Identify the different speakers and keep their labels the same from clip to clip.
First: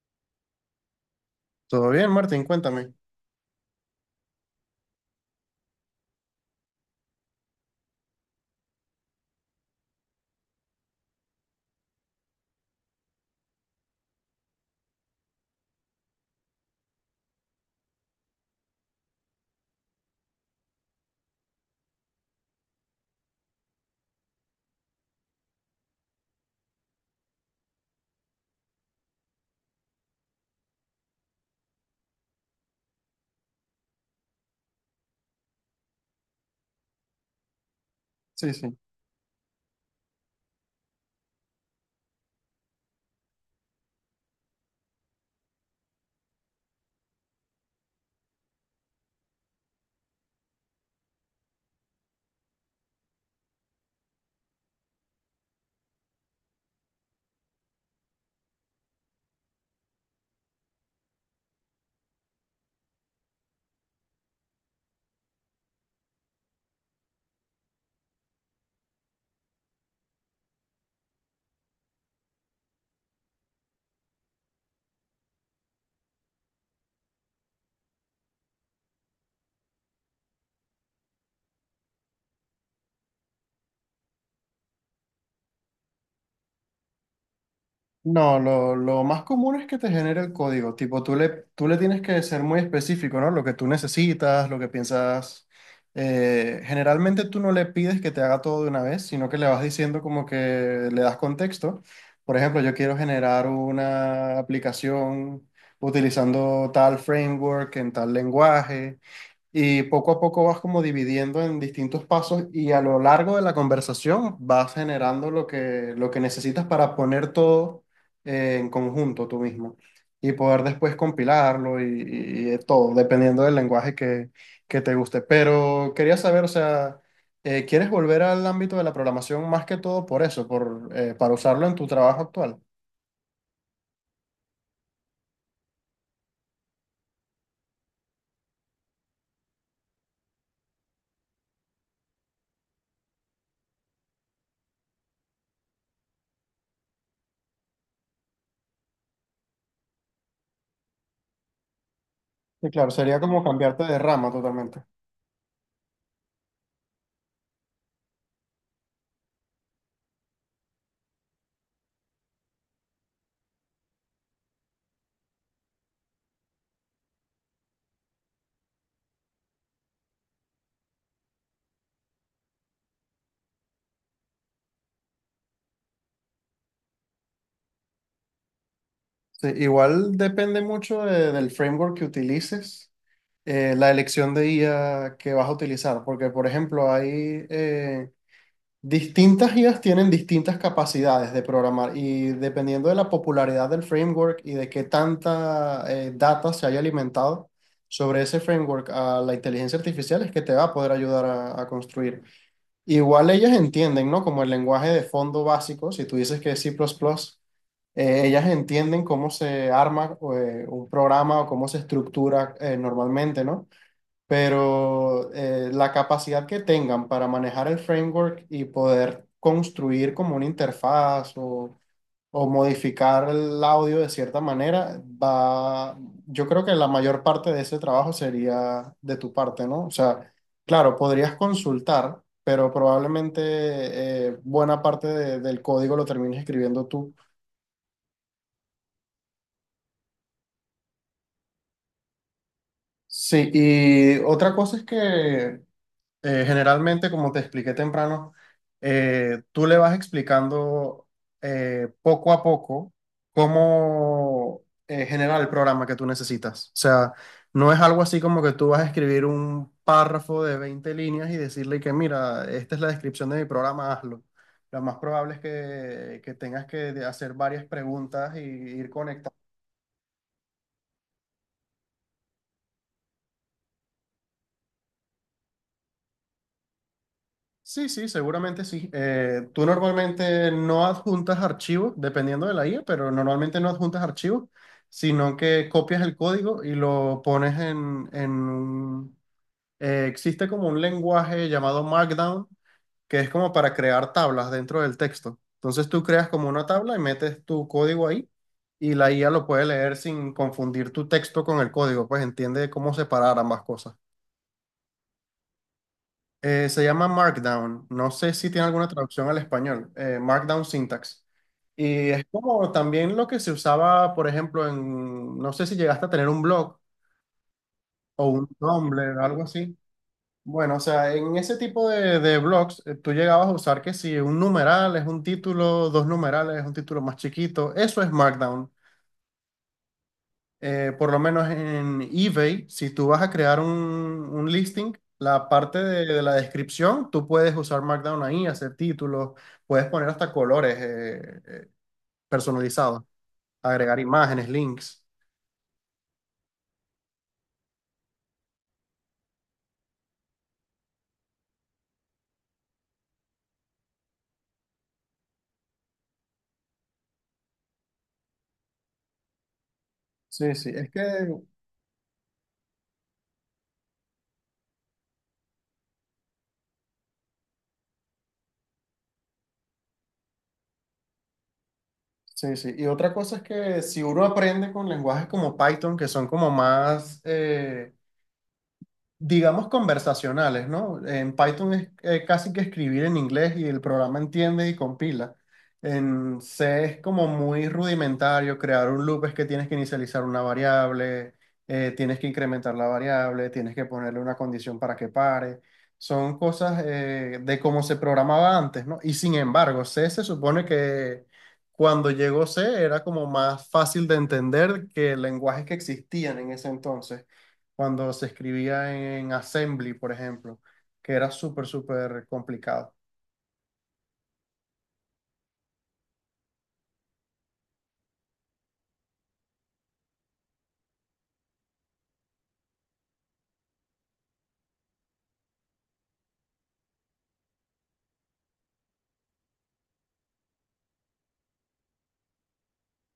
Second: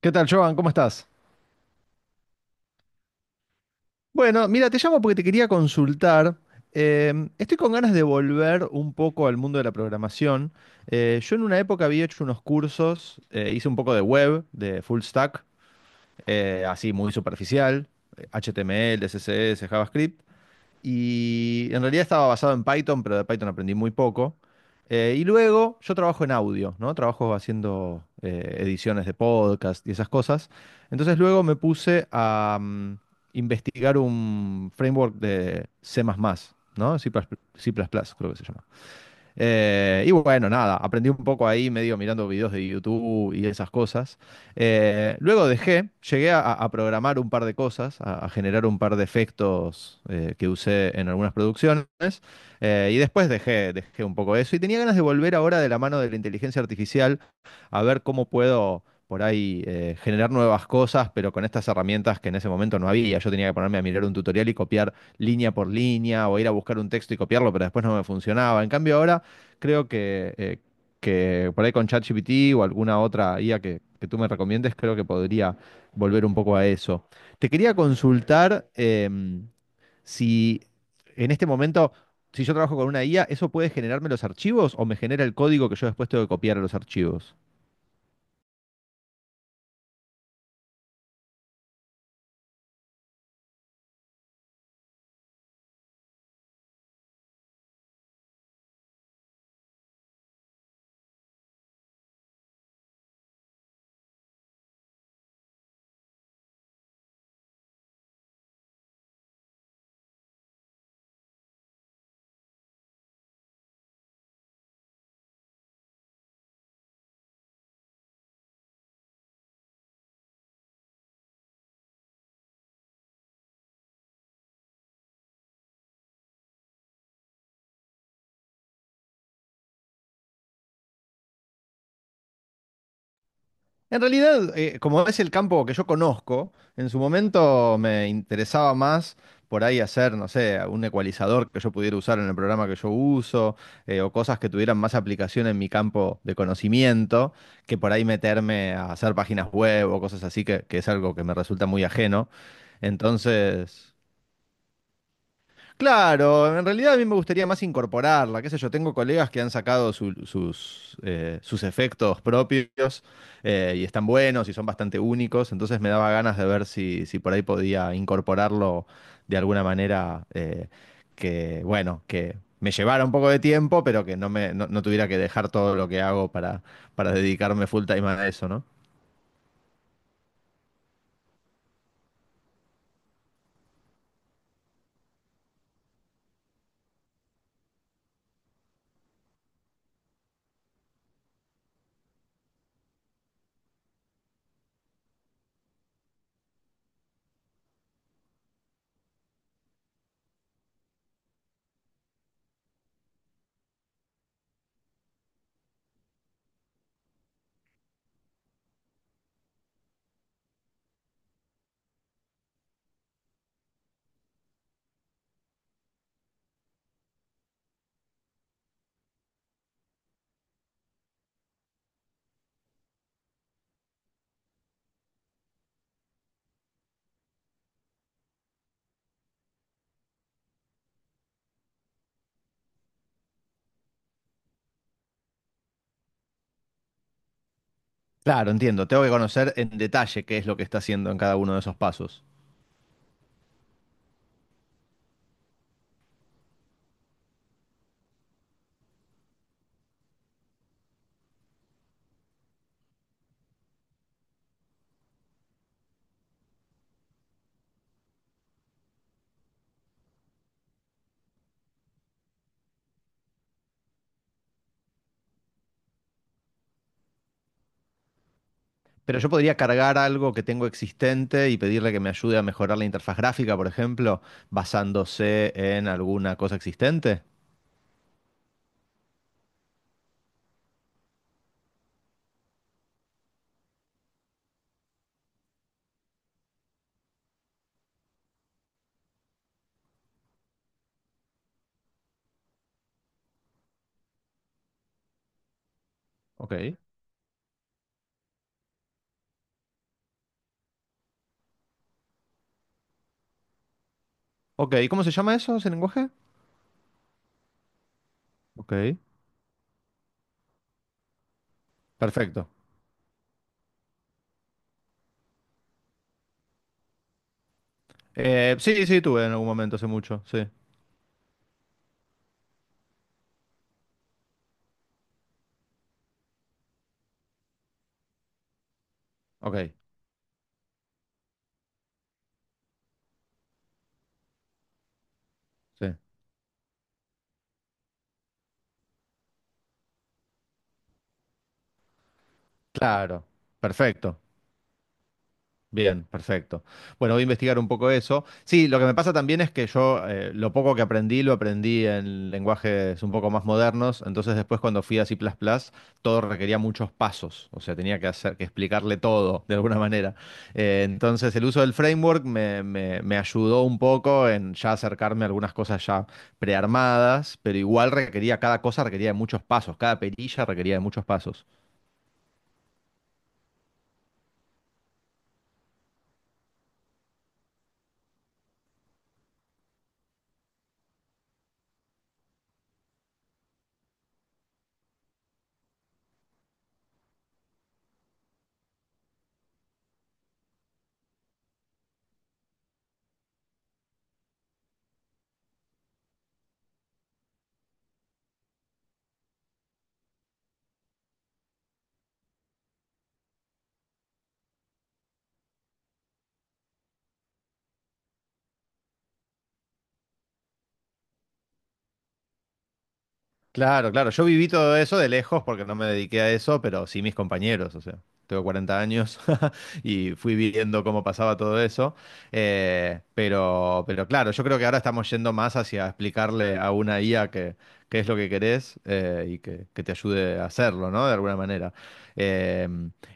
Speaker 1: ¿Qué tal, Joan? ¿Cómo estás?
Speaker 2: Todo bien, Martín, cuéntame.
Speaker 1: Bueno, mira, te llamo porque te quería consultar. Estoy con ganas de volver un poco al mundo de la programación. Yo en una época había hecho unos cursos, hice un poco de web, de full stack, así muy superficial, HTML, CSS, JavaScript, y en realidad estaba basado en Python, pero de Python aprendí muy poco. Y luego yo trabajo en audio, ¿no? Trabajo haciendo ediciones de podcast y esas cosas. Entonces luego me puse a investigar un framework de C++, ¿no? C++, creo que se
Speaker 2: Sí,
Speaker 1: llama.
Speaker 2: sí.
Speaker 1: Y bueno, nada, aprendí un poco ahí, medio mirando videos de YouTube y esas cosas. Luego dejé, llegué a programar un par de cosas, a generar un par de efectos que usé en algunas producciones. Y después dejé, dejé un poco eso. Y tenía ganas de volver ahora de la mano de la inteligencia artificial a ver cómo puedo por ahí generar nuevas cosas, pero con estas herramientas que en ese momento no había. Yo tenía que ponerme a mirar un tutorial y copiar línea por línea o ir a buscar un texto y copiarlo, pero después no me funcionaba. En cambio, ahora creo que por ahí con ChatGPT o alguna otra IA que tú me recomiendes, creo que podría volver un poco a eso. Te quería consultar si en este momento, si yo trabajo con una IA, ¿eso puede generarme los archivos o me genera el código que yo después tengo que copiar a los archivos?
Speaker 2: No, lo más común es que te genere el código. Tipo, tú le tienes que ser muy específico, ¿no? Lo que tú necesitas, lo que piensas. Generalmente tú no le pides que te haga todo de una vez, sino que le vas diciendo como que le das contexto. Por ejemplo, yo quiero generar una aplicación utilizando tal framework en tal lenguaje. Y poco a poco vas como dividiendo en distintos pasos y a lo largo de la conversación vas generando lo que necesitas para poner todo en conjunto tú mismo y poder después compilarlo y de todo, dependiendo del que te guste. Pero quería saber, o sea, ¿quieres volver al ámbito de la programación más que todo por eso, para usarlo en tu trabajo actual?
Speaker 1: En realidad, como es el campo que yo conozco, en su momento me interesaba más por ahí hacer, no sé, un ecualizador que yo pudiera usar en el programa que yo uso, o cosas que tuvieran más aplicación en mi campo de conocimiento, que por ahí meterme a hacer páginas web o cosas así, que es algo que me resulta muy ajeno.
Speaker 2: Sí, claro, sería como cambiarte
Speaker 1: Entonces,
Speaker 2: de rama totalmente.
Speaker 1: claro, en realidad a mí me gustaría más incorporarla, qué sé yo, tengo colegas que han sacado sus sus efectos propios y están buenos y son bastante únicos, entonces me daba ganas de ver si, si por ahí podía incorporarlo de alguna manera que, bueno, que me llevara un poco de tiempo, pero que no me, no, no tuviera que dejar todo lo que hago para dedicarme full time a eso, ¿no?
Speaker 2: Sí, igual depende mucho del framework que utilices la elección de IA que vas a utilizar, porque por ejemplo hay eh, distintas IAs tienen distintas capacidades de programar y dependiendo de la popularidad del framework y de qué tanta data se haya alimentado sobre ese framework a la inteligencia artificial es que te va a poder ayudar a construir. Igual ellas entienden, ¿no? Como el lenguaje de fondo básico, si tú dices que es C++, ellas entienden cómo se arma un programa o cómo se estructura normalmente, ¿no? Pero la capacidad que tengan para manejar el framework y poder construir como una interfaz o modificar el audio de cierta manera, va, yo creo que la mayor parte de ese trabajo sería de tu parte, ¿no? O sea, claro, podrías consultar, pero probablemente buena parte del código lo termines escribiendo tú.
Speaker 1: Claro, entiendo, tengo que conocer en detalle qué es lo que está haciendo en cada uno de esos pasos.
Speaker 2: Sí, y otra cosa es que generalmente, como te expliqué temprano, tú le vas explicando poco a poco cómo generar el programa que tú necesitas. O sea, no es algo así como que tú vas a escribir un párrafo de 20 líneas y decirle que, mira, esta es la descripción de mi programa, hazlo. Lo más probable es que tengas que hacer varias preguntas y ir
Speaker 1: Pero yo
Speaker 2: conectando.
Speaker 1: podría cargar algo que tengo existente y pedirle que me ayude a mejorar la interfaz gráfica, por ejemplo, basándose en alguna cosa existente.
Speaker 2: Sí, sí, seguramente sí. Tú normalmente no adjuntas archivos, dependiendo de la IA, pero normalmente no adjuntas archivos, sino que copias el código y lo pones en un- existe como un lenguaje llamado Markdown, que es como para crear tablas dentro del texto. Entonces tú creas como una
Speaker 1: Ok.
Speaker 2: tabla y metes tu código ahí y la IA lo puede leer sin confundir tu texto con el código, pues entiende cómo separar ambas cosas.
Speaker 1: Ok, ¿cómo se llama eso, ese lenguaje?
Speaker 2: Se llama Markdown. No sé si tiene
Speaker 1: Ok,
Speaker 2: alguna traducción al español. Markdown Syntax. Y es
Speaker 1: perfecto.
Speaker 2: como también lo que se usaba, por ejemplo, en, no sé si llegaste a tener un blog o un
Speaker 1: Sí, sí,
Speaker 2: Tumblr,
Speaker 1: tuve en
Speaker 2: algo
Speaker 1: algún
Speaker 2: así.
Speaker 1: momento, hace mucho, sí.
Speaker 2: Bueno, o sea, en ese tipo de blogs, tú llegabas a usar que si un numeral es un título, dos numerales es un título más chiquito, eso es Markdown.
Speaker 1: Ok,
Speaker 2: Por lo menos en eBay, si tú vas a crear un listing, la parte
Speaker 1: sí.
Speaker 2: de la descripción, tú puedes usar Markdown ahí, hacer títulos, puedes poner hasta colores personalizados,
Speaker 1: Claro,
Speaker 2: agregar
Speaker 1: perfecto.
Speaker 2: imágenes, links.
Speaker 1: Bien, perfecto. Bueno, voy a investigar un poco eso. Sí, lo que me pasa también es que yo lo poco que aprendí lo aprendí en lenguajes un poco más modernos, entonces después cuando fui a C++, todo requería muchos pasos, o sea, tenía que hacer que explicarle todo de alguna manera.
Speaker 2: Sí, sí, es que,
Speaker 1: Entonces el uso del framework me ayudó un poco en ya acercarme a algunas cosas ya prearmadas, pero igual requería, cada cosa requería de muchos pasos, cada perilla requería de muchos pasos.
Speaker 2: sí, sí. Y otra cosa es que si uno aprende con lenguajes como Python, que son como más, digamos, conversacionales, ¿no? En Python es casi que escribir en inglés y el programa entiende y compila. En C es como muy rudimentario, crear un loop es que tienes que inicializar una variable, tienes que incrementar la variable, tienes que ponerle una condición para que pare. Son cosas de cómo se programaba antes, ¿no? Y sin embargo, C se supone que cuando llegó C era como más fácil de entender que lenguajes que existían en ese entonces cuando se escribía en Assembly, por ejemplo, que era súper, súper complicado.
Speaker 1: Claro, claro. Yo viví todo eso de lejos porque no me dediqué a eso, pero sí mis compañeros, o sea, tengo 40 años y fui viviendo cómo pasaba todo eso. Pero claro, yo creo que ahora estamos yendo más hacia explicarle a una IA qué es lo que querés y que te ayude a hacerlo, ¿no? De alguna manera. Eh,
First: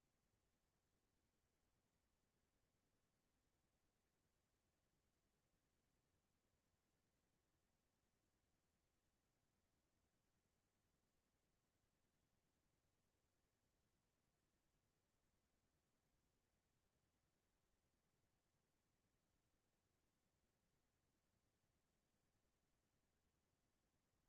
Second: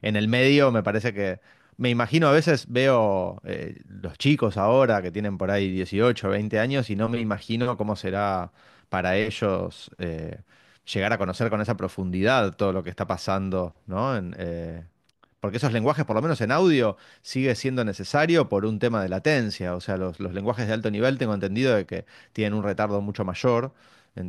Speaker 1: en el medio me parece que… Me imagino, a veces veo los chicos ahora que tienen por ahí 18, 20 años y no me imagino cómo será para ellos llegar a conocer con esa profundidad todo lo que está pasando, ¿no? Porque esos lenguajes, por lo menos en audio, sigue siendo necesario por un tema de latencia. O sea, los lenguajes de alto nivel tengo entendido de que tienen un retardo mucho mayor.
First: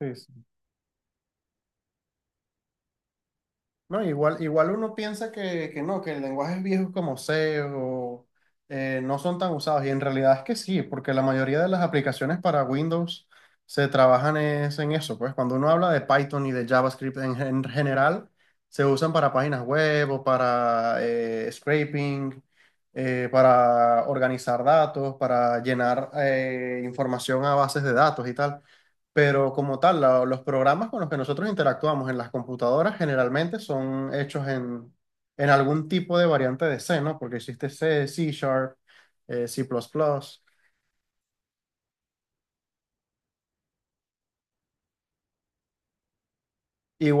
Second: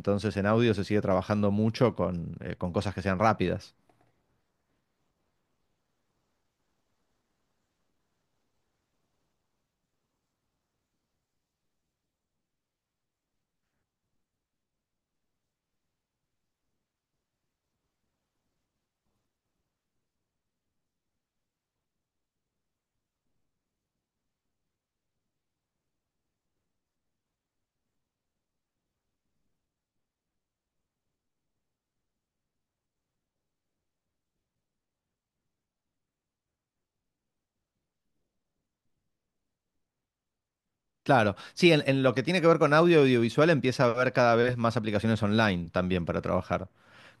Speaker 2: Sí, sí.
Speaker 1: en audio se sigue trabajando mucho con cosas que sean rápidas.
Speaker 2: No, igual, igual uno piensa que no, que el lenguajes viejo como C o no son tan usados. Y en realidad es que sí, porque la mayoría de las aplicaciones para Windows se trabajan es en eso. Pues cuando uno habla de Python y de JavaScript en general, se usan para páginas web o para scraping, para organizar datos, para llenar información a bases de datos y tal. Pero como tal, los programas con los que nosotros interactuamos en las computadoras generalmente son hechos en algún tipo de variante de C, ¿no? Porque existe C, C Sharp, C++.
Speaker 1: Claro, sí, en lo que tiene que ver con audio y audiovisual empieza a haber cada vez más aplicaciones online también para trabajar,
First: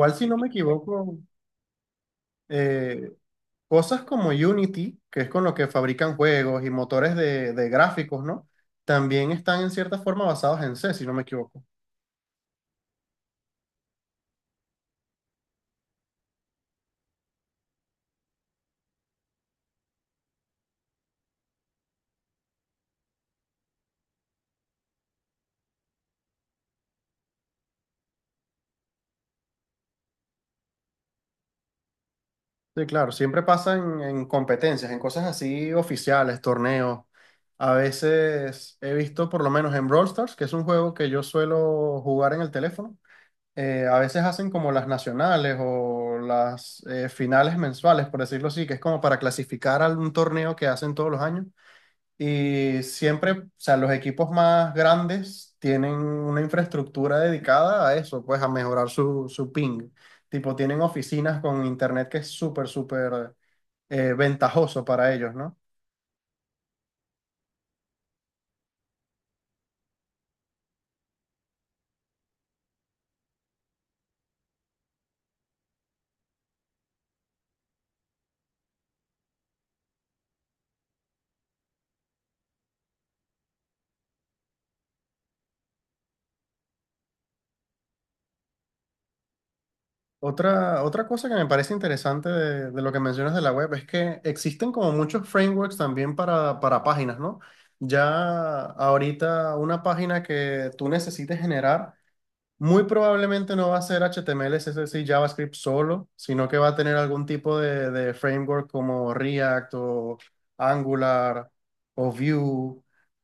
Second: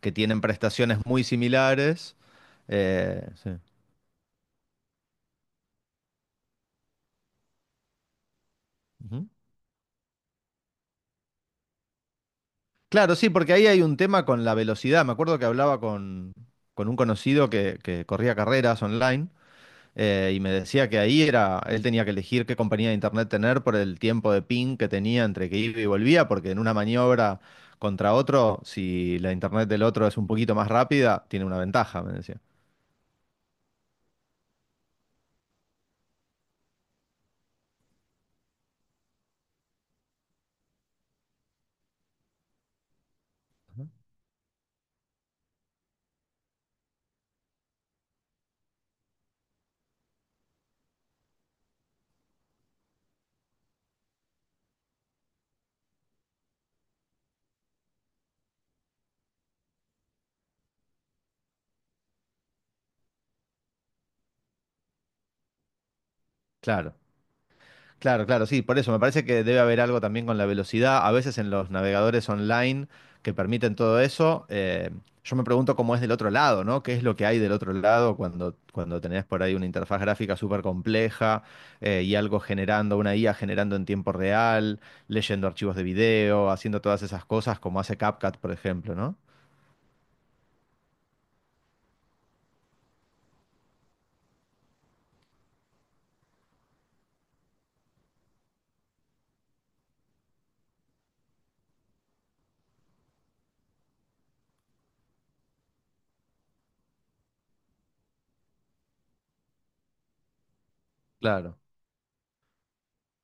Speaker 1: que
Speaker 2: si no
Speaker 1: tienen
Speaker 2: me
Speaker 1: prestaciones
Speaker 2: equivoco,
Speaker 1: muy similares.
Speaker 2: eh,
Speaker 1: Sí.
Speaker 2: cosas como Unity, que es con lo que fabrican juegos y motores de gráficos, ¿no?
Speaker 1: Ujú.
Speaker 2: También están en cierta forma basados en C, si no me equivoco.
Speaker 1: Claro, sí, porque ahí hay un tema con la velocidad. Me acuerdo que hablaba con un conocido que corría carreras online y me decía que ahí era, él tenía que elegir qué compañía de internet tener por el tiempo de ping que tenía entre que iba y volvía, porque en una maniobra contra otro, si la internet del otro es un poquito más rápida, tiene una ventaja, me decía.
Speaker 2: Sí, claro, siempre pasa en competencias, en cosas así oficiales, torneos. A veces he visto, por lo menos en Brawl Stars, que es un juego que yo suelo jugar en el teléfono, a veces hacen como las nacionales o las finales mensuales, por decirlo así, que es como para clasificar a un torneo que hacen todos los años. Y siempre, o sea, los equipos más grandes tienen una infraestructura dedicada a eso, pues a mejorar su ping. Tipo, tienen oficinas con internet que es súper, súper ventajoso para ellos, ¿no?
Speaker 1: Claro. Claro, claro, sí, por eso me parece que debe haber algo también con la velocidad. A veces en los navegadores online que permiten todo eso, yo me pregunto cómo es del otro lado, ¿no? ¿Qué es lo que hay del otro lado cuando, cuando tenés por ahí una interfaz gráfica súper compleja y algo generando, una IA generando en tiempo real, leyendo archivos de video, haciendo todas esas cosas como hace CapCut, por ejemplo, ¿no?
Speaker 2: Otra cosa que me parece interesante de lo que mencionas de la web es que existen como muchos frameworks también para páginas, ¿no? Ya ahorita una página que tú necesites generar. Muy probablemente no va a ser HTML, CSS y JavaScript solo, sino que va a tener algún tipo de framework como React o Angular
Speaker 1: Claro,
Speaker 2: o Vue.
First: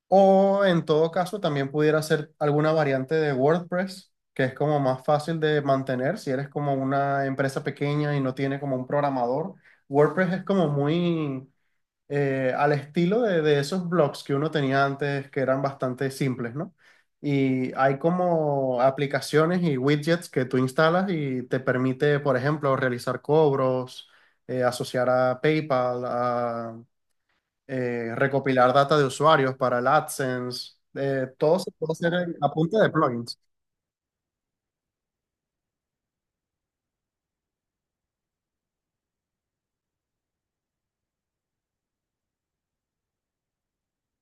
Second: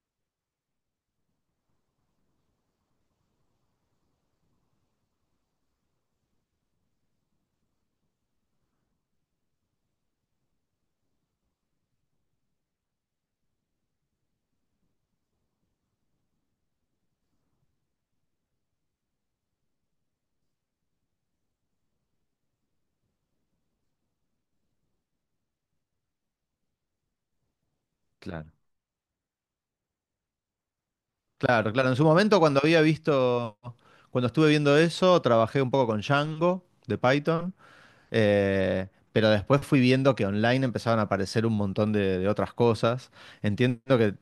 Speaker 2: O en todo caso, también pudiera ser alguna variante de WordPress, que es como más fácil de mantener si eres como una empresa pequeña y no tiene como un programador. WordPress es como muy al estilo de esos blogs que uno tenía antes, que eran bastante simples, ¿no? Y hay como aplicaciones y widgets que tú instalas y te permite, por ejemplo, realizar cobros, asociar a PayPal, a,
Speaker 1: claro.
Speaker 2: recopilar data de usuarios para el AdSense. Todo se
Speaker 1: Claro, claro.
Speaker 2: puede
Speaker 1: En su
Speaker 2: hacer en-
Speaker 1: momento,
Speaker 2: a
Speaker 1: cuando
Speaker 2: punta
Speaker 1: había
Speaker 2: de plugins.
Speaker 1: visto, cuando estuve viendo eso, trabajé un poco con Django de Python. Pero después fui viendo que online empezaban a aparecer un montón de otras cosas. Entiendo que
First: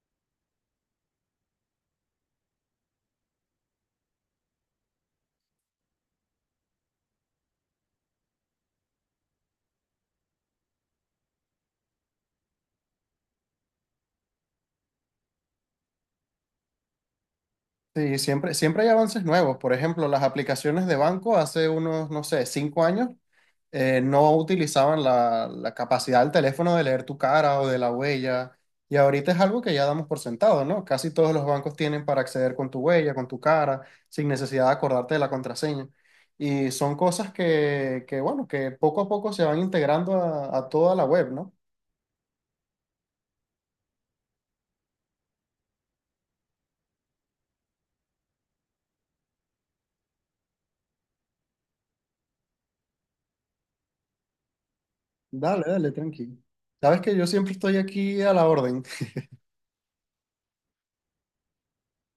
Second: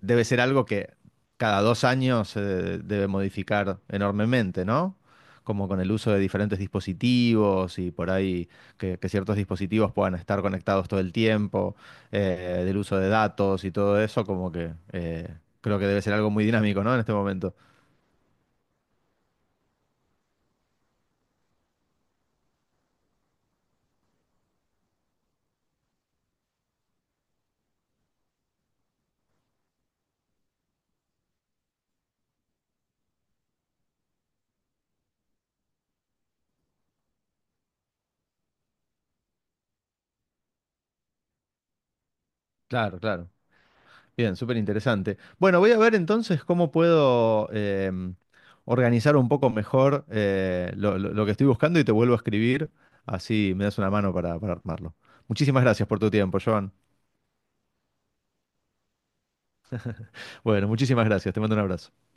Speaker 1: debe ser algo que cada 2 años se debe modificar enormemente, ¿no? Como con el uso de diferentes dispositivos y por ahí que ciertos dispositivos puedan estar conectados todo el tiempo, del uso de datos y todo eso, como que creo que debe ser algo muy dinámico, ¿no? En este momento.
Speaker 2: Sí, siempre, siempre hay avances nuevos. Por ejemplo, las aplicaciones de banco hace unos, no sé, 5 años no utilizaban la capacidad del teléfono de leer tu cara o de la huella. Y ahorita es algo que ya damos por sentado, ¿no? Casi todos los bancos tienen para acceder con tu huella, con tu cara, sin necesidad de acordarte de la contraseña. Y son cosas que bueno, que poco a poco se van integrando a toda la web, ¿no?
Speaker 1: Claro, claro. Bien, súper interesante. Bueno, voy a ver entonces cómo puedo organizar un poco mejor lo que estoy buscando y te vuelvo a escribir, así me das una mano para armarlo.
Speaker 2: Dale,
Speaker 1: Muchísimas gracias
Speaker 2: dale,
Speaker 1: por tu
Speaker 2: tranquilo.
Speaker 1: tiempo, Joan.
Speaker 2: Sabes que yo siempre estoy aquí a la orden.
Speaker 1: Bueno, muchísimas gracias, te mando un abrazo.